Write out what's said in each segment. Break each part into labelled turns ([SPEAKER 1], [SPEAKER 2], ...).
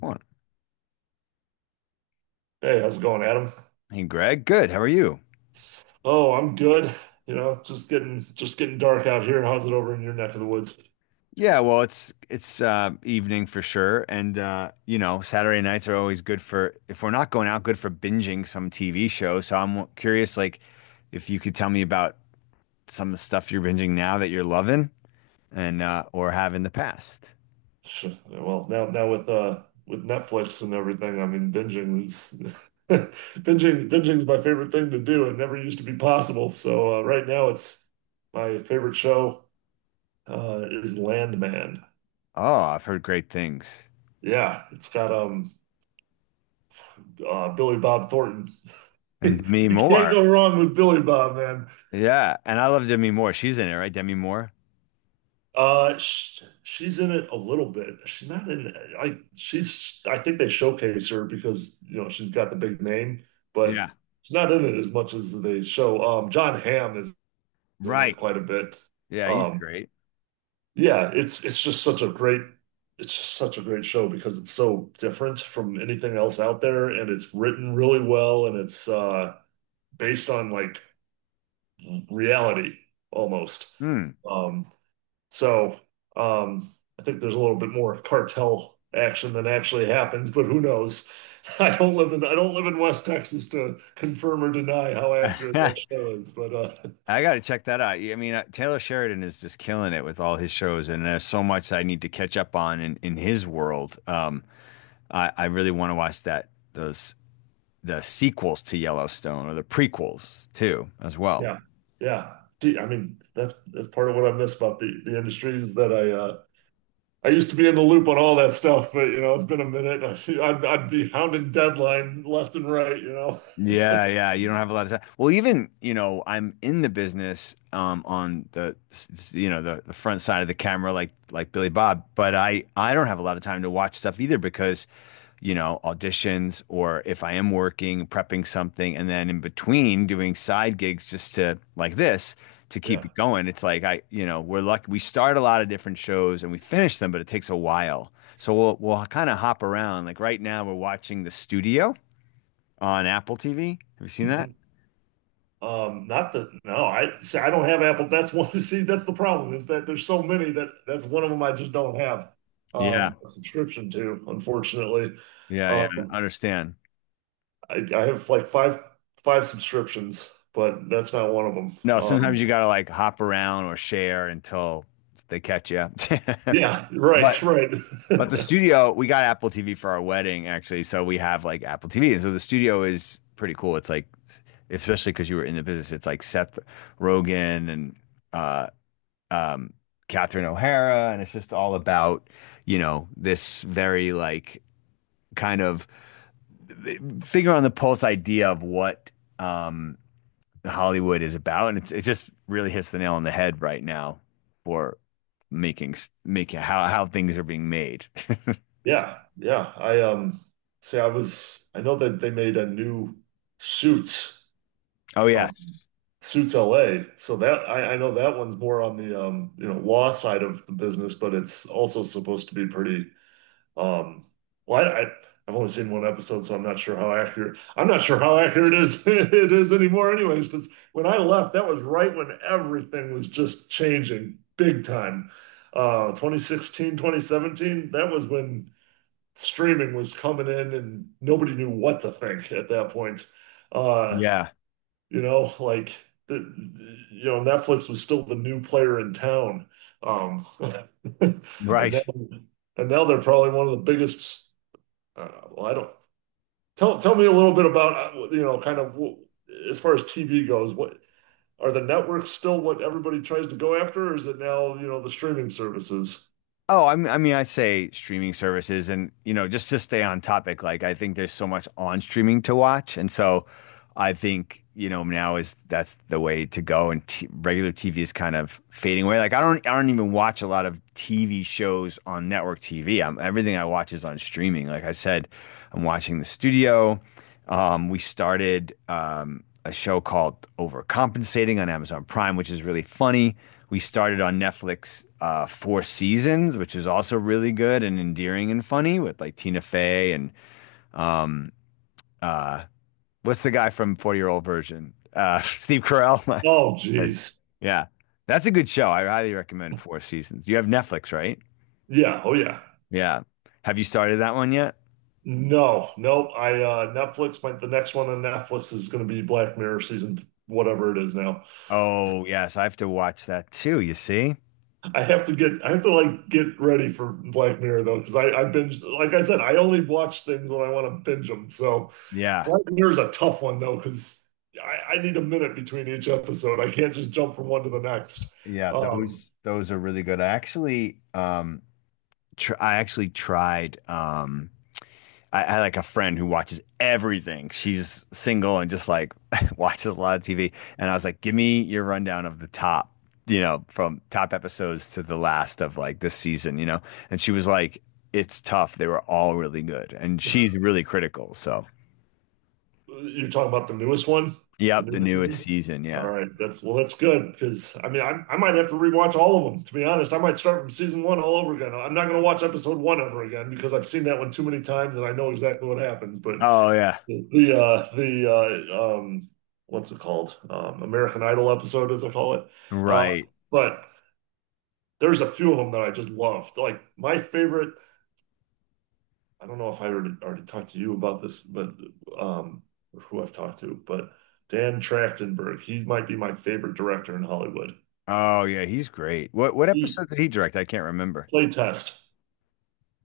[SPEAKER 1] What?
[SPEAKER 2] Hey, how's it going, Adam?
[SPEAKER 1] Hey, Greg. Good. How are you?
[SPEAKER 2] Oh, I'm good. You know, just getting dark out here. How's it over in your neck of the woods?
[SPEAKER 1] Yeah, well, it's evening for sure, and you know, Saturday nights are always good for if we're not going out, good for binging some TV show. So I'm curious, like, if you could tell me about some of the stuff you're binging now that you're loving and or have in the past.
[SPEAKER 2] Well, now with Netflix and everything, I mean binging is binging's my favorite thing to do. It never used to be possible. So right now it's my favorite show is Landman.
[SPEAKER 1] Oh, I've heard great things.
[SPEAKER 2] Yeah, it's got Billy Bob Thornton.
[SPEAKER 1] And Demi
[SPEAKER 2] You can't go
[SPEAKER 1] Moore.
[SPEAKER 2] wrong with Billy Bob.
[SPEAKER 1] Yeah, and I love Demi Moore. She's in it, right? Demi Moore.
[SPEAKER 2] Sh She's in it a little bit. She's not in. I she's. I think they showcase her because you know she's got the big name, but
[SPEAKER 1] Yeah.
[SPEAKER 2] she's not in it as much as they show. John Hamm is in it
[SPEAKER 1] Right.
[SPEAKER 2] quite a bit.
[SPEAKER 1] Yeah, he's
[SPEAKER 2] Um,
[SPEAKER 1] great.
[SPEAKER 2] yeah, it's just such a great. It's just such a great show because it's so different from anything else out there, and it's written really well, and it's based on like reality almost.
[SPEAKER 1] Hmm.
[SPEAKER 2] Um, so I think there's a little bit more of cartel action than actually happens, but who knows? I don't live in West Texas to confirm or deny how accurate that show is, but
[SPEAKER 1] I got to check that out. Yeah, I mean, Taylor Sheridan is just killing it with all his shows, and there's so much I need to catch up on in his world. I really want to watch that those the sequels to Yellowstone or the prequels too, as well.
[SPEAKER 2] yeah, yeah. Gee, I mean, that's part of what I miss about the industry is that I used to be in the loop on all that stuff, but you know, it's been a minute. I'd be hounding deadline left and right, you know.
[SPEAKER 1] Yeah, yeah, you don't have a lot of time. Well, even you know, I'm in the business on the you know the front side of the camera, like Billy Bob, but I don't have a lot of time to watch stuff either because you know, auditions or if I am working, prepping something, and then in between doing side gigs just to like this to keep
[SPEAKER 2] Yeah.
[SPEAKER 1] it going. It's like I, you know, we're lucky we start a lot of different shows and we finish them, but it takes a while. So we'll kind of hop around. Like right now we're watching The Studio on Apple TV. Have you seen that?
[SPEAKER 2] Mhm. Not the no, I see, I don't have Apple. That's one. See, that's the problem is that there's so many that that's one of them I just don't have
[SPEAKER 1] Yeah.
[SPEAKER 2] a subscription to, unfortunately.
[SPEAKER 1] Yeah, yeah. I
[SPEAKER 2] Um,
[SPEAKER 1] understand.
[SPEAKER 2] I have like five subscriptions, but that's not one of them.
[SPEAKER 1] No, sometimes you gotta like hop around or share until they catch you up.
[SPEAKER 2] Yeah, right,
[SPEAKER 1] But
[SPEAKER 2] right.
[SPEAKER 1] But the studio, we got Apple TV for our wedding, actually. So we have like Apple TV. And so the studio is pretty cool. It's like, especially because you were in the business, it's like Seth Rogen and uh, um, Catherine O'Hara. And it's just all about, you know, this very like kind of finger on the pulse idea of what um, Hollywood is about. And it's, it just really hits the nail on the head right now for making, making how things are being made.
[SPEAKER 2] Yeah, yeah. I see, I was I know that they made a new Suits.
[SPEAKER 1] Oh, yeah.
[SPEAKER 2] um, Suits LA. So that I know that one's more on the you know, law side of the business, but it's also supposed to be pretty um well I, I I've only seen one episode, so I'm not sure how accurate it is it is anymore anyways, because when I left, that was right when everything was just changing big time. 2016, 2017, that was when streaming was coming in and nobody knew what to think at that point. Uh
[SPEAKER 1] Yeah,
[SPEAKER 2] you know, like you know, Netflix was still the new player in town. Um, and
[SPEAKER 1] right.
[SPEAKER 2] then and now they're probably one of the biggest. Well, I don't Tell me a little bit about you know, kind of as far as TV goes. What are the networks still what everybody tries to go after, or is it now you know the streaming services?
[SPEAKER 1] Oh, I mean, I say streaming services, and you know, just to stay on topic, like I think there's so much on streaming to watch, and so I think you know now is that's the way to go, and t regular TV is kind of fading away. Like I don't even watch a lot of TV shows on network TV. Am everything I watch is on streaming. Like I said, I'm watching The Studio. We started a show called Overcompensating on Amazon Prime, which is really funny. We started on Netflix Four Seasons, which is also really good and endearing and funny with like Tina Fey and um, uh, what's the guy from 40 Year Old Version? Steve Carell.
[SPEAKER 2] Oh, geez.
[SPEAKER 1] Yeah, that's a good show. I highly recommend Four Seasons. You have Netflix, right?
[SPEAKER 2] Yeah. Oh, yeah.
[SPEAKER 1] Yeah. Have you started that one yet?
[SPEAKER 2] No, nope. I Netflix. The next one on Netflix is going to be Black Mirror season, whatever it is now.
[SPEAKER 1] Oh, yes, I have to watch that too, you see?
[SPEAKER 2] I have to like get ready for Black Mirror though, because I binge like I said, I only watch things when I want to binge them. So
[SPEAKER 1] Yeah.
[SPEAKER 2] Black Mirror is a tough one though, because I need a minute between each episode. I can't just jump from one to the next.
[SPEAKER 1] Yeah,
[SPEAKER 2] Um,
[SPEAKER 1] those are really good. I actually tr I actually tried I had like a friend who watches everything. She's single and just like watches a lot of TV. And I was like, give me your rundown of the top, you know, from top episodes to the last of like this season, you know? And she was like, it's tough. They were all really good. And she's really critical. So,
[SPEAKER 2] you're talking about the newest one, the
[SPEAKER 1] yep, the
[SPEAKER 2] newest
[SPEAKER 1] newest
[SPEAKER 2] season?
[SPEAKER 1] season.
[SPEAKER 2] All
[SPEAKER 1] Yeah.
[SPEAKER 2] right, that's well, that's good because I mean, I might have to rewatch all of them. To be honest, I might start from season one all over again. I'm not going to watch episode one ever again because I've seen that one too many times and I know exactly what happens. But
[SPEAKER 1] Oh, yeah.
[SPEAKER 2] The what's it called? American Idol episode as I call it. Uh
[SPEAKER 1] Right.
[SPEAKER 2] but there's a few of them that I just loved. Like my favorite, I don't know if I already talked to you about this, but um or who I've talked to, but Dan Trachtenberg, he might be my favorite director in Hollywood.
[SPEAKER 1] Oh, yeah. He's great. What
[SPEAKER 2] He
[SPEAKER 1] episode did he direct? I can't remember.
[SPEAKER 2] Play test.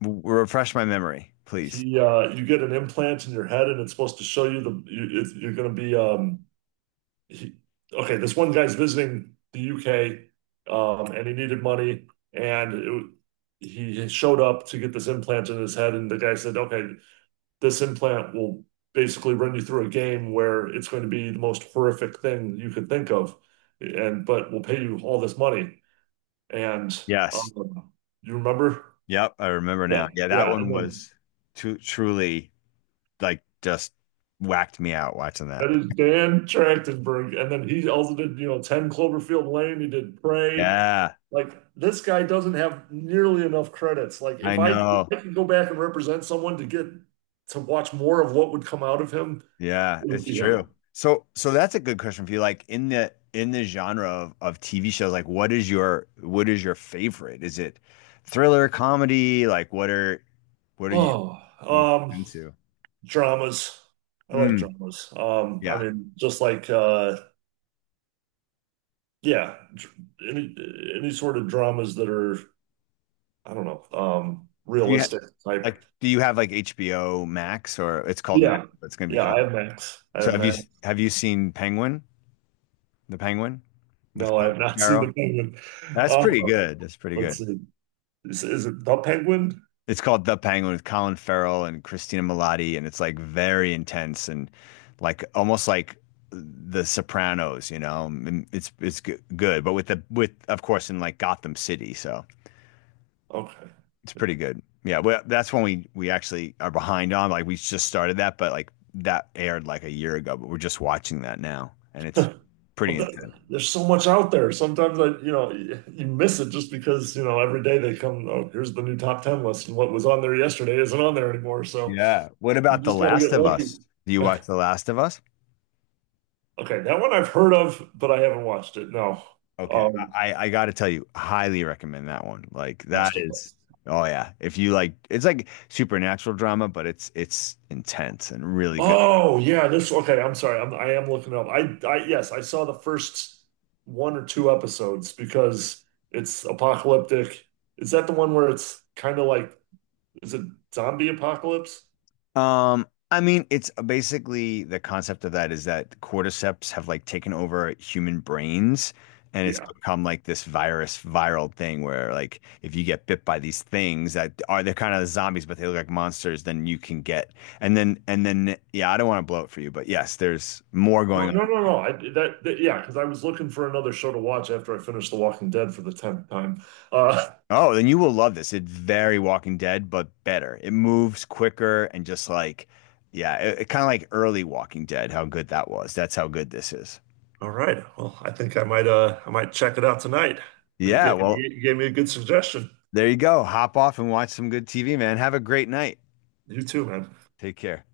[SPEAKER 1] W- refresh my memory, please.
[SPEAKER 2] He You get an implant in your head and it's supposed to show you you're going to be he, okay, this one guy's visiting the UK, and he needed money, and he showed up to get this implant in his head, and the guy said, "Okay, this implant will basically run you through a game where it's going to be the most horrific thing you could think of, and but we'll pay you all this money." And
[SPEAKER 1] Yes.
[SPEAKER 2] um, you remember?
[SPEAKER 1] Yep, I remember
[SPEAKER 2] Yeah,
[SPEAKER 1] now. Yeah, that
[SPEAKER 2] yeah, and
[SPEAKER 1] one
[SPEAKER 2] then.
[SPEAKER 1] was truly like just whacked me out watching
[SPEAKER 2] That
[SPEAKER 1] that.
[SPEAKER 2] is Dan Trachtenberg. And then he also did, you know, 10 Cloverfield Lane. He did Prey.
[SPEAKER 1] Yeah,
[SPEAKER 2] Like this guy doesn't have nearly enough credits. Like
[SPEAKER 1] I
[SPEAKER 2] if
[SPEAKER 1] know.
[SPEAKER 2] I could go back and represent someone to get to watch more of what would come out of him,
[SPEAKER 1] Yeah,
[SPEAKER 2] it would
[SPEAKER 1] it's
[SPEAKER 2] be him.
[SPEAKER 1] true. So so that's a good question for you. Like in the genre of TV shows, like what is your favorite? Is it thriller, comedy? Like what are you
[SPEAKER 2] Oh,
[SPEAKER 1] most
[SPEAKER 2] um,
[SPEAKER 1] into?
[SPEAKER 2] Dramas. I like
[SPEAKER 1] Mm,
[SPEAKER 2] dramas. I
[SPEAKER 1] yeah.
[SPEAKER 2] mean, just like yeah, dr- any sort of dramas that are I don't know,
[SPEAKER 1] Do you have
[SPEAKER 2] realistic
[SPEAKER 1] like
[SPEAKER 2] type.
[SPEAKER 1] do you have like HBO Max or it's called Max,
[SPEAKER 2] Yeah,
[SPEAKER 1] but it's gonna be
[SPEAKER 2] yeah. I
[SPEAKER 1] called.
[SPEAKER 2] have Max. I
[SPEAKER 1] So
[SPEAKER 2] have Max.
[SPEAKER 1] have you seen Penguin? The Penguin with
[SPEAKER 2] No, I
[SPEAKER 1] Colin
[SPEAKER 2] have not seen
[SPEAKER 1] Farrell.
[SPEAKER 2] the Penguin.
[SPEAKER 1] That's
[SPEAKER 2] Um,
[SPEAKER 1] pretty good. That's pretty
[SPEAKER 2] let's
[SPEAKER 1] good.
[SPEAKER 2] see. Is it the Penguin?
[SPEAKER 1] It's called The Penguin with Colin Farrell and Christina Milioti, and it's like very intense and like almost like The Sopranos. You know, and it's good, but with the with of course in like Gotham City, so
[SPEAKER 2] Okay.
[SPEAKER 1] it's pretty good. Yeah, well, that's when we actually are behind on. Like we just started that, but like that aired like a year ago, but we're just watching that now, and it's pretty
[SPEAKER 2] Well,
[SPEAKER 1] intense.
[SPEAKER 2] there's so much out there. Sometimes you know, you miss it just because, you know, every day they come, oh, here's the new top 10 list, and what was on there yesterday isn't on there anymore. So
[SPEAKER 1] Yeah. What
[SPEAKER 2] you
[SPEAKER 1] about The
[SPEAKER 2] just got to get
[SPEAKER 1] Last of
[SPEAKER 2] lucky.
[SPEAKER 1] Us? Do you watch The Last of Us?
[SPEAKER 2] Okay, that one I've heard of, but I haven't watched it. No.
[SPEAKER 1] Okay,
[SPEAKER 2] Um,
[SPEAKER 1] I got to tell you, highly recommend that one. Like that is,
[SPEAKER 2] Masterpiece.
[SPEAKER 1] oh yeah, if you like, it's like supernatural drama, but it's intense and really good.
[SPEAKER 2] Oh, yeah, this okay, I'm sorry. I am looking it up. I Yes, I saw the first one or two episodes because it's apocalyptic. Is that the one where it's kind of like is it zombie apocalypse?
[SPEAKER 1] I mean, it's basically the concept of that is that cordyceps have like taken over human brains, and it's
[SPEAKER 2] Yeah.
[SPEAKER 1] become like this viral thing where like if you get bit by these things that are they're kind of zombies, but they look like monsters, then you can get and then yeah, I don't want to blow it for you, but yes, there's more
[SPEAKER 2] No,
[SPEAKER 1] going on.
[SPEAKER 2] no, no, no. I that, that Yeah, because I was looking for another show to watch after I finished The Walking Dead for the tenth time. Uh,
[SPEAKER 1] Oh, then you will love this. It's very Walking Dead, but better. It moves quicker and just like, yeah, it kind of like early Walking Dead, how good that was. That's how good this is.
[SPEAKER 2] All right. Well, I think I might check it out tonight.
[SPEAKER 1] Yeah, okay. Well,
[SPEAKER 2] You gave me a good suggestion.
[SPEAKER 1] there you go. Hop off and watch some good TV, man. Have a great night.
[SPEAKER 2] You too, man.
[SPEAKER 1] Take care.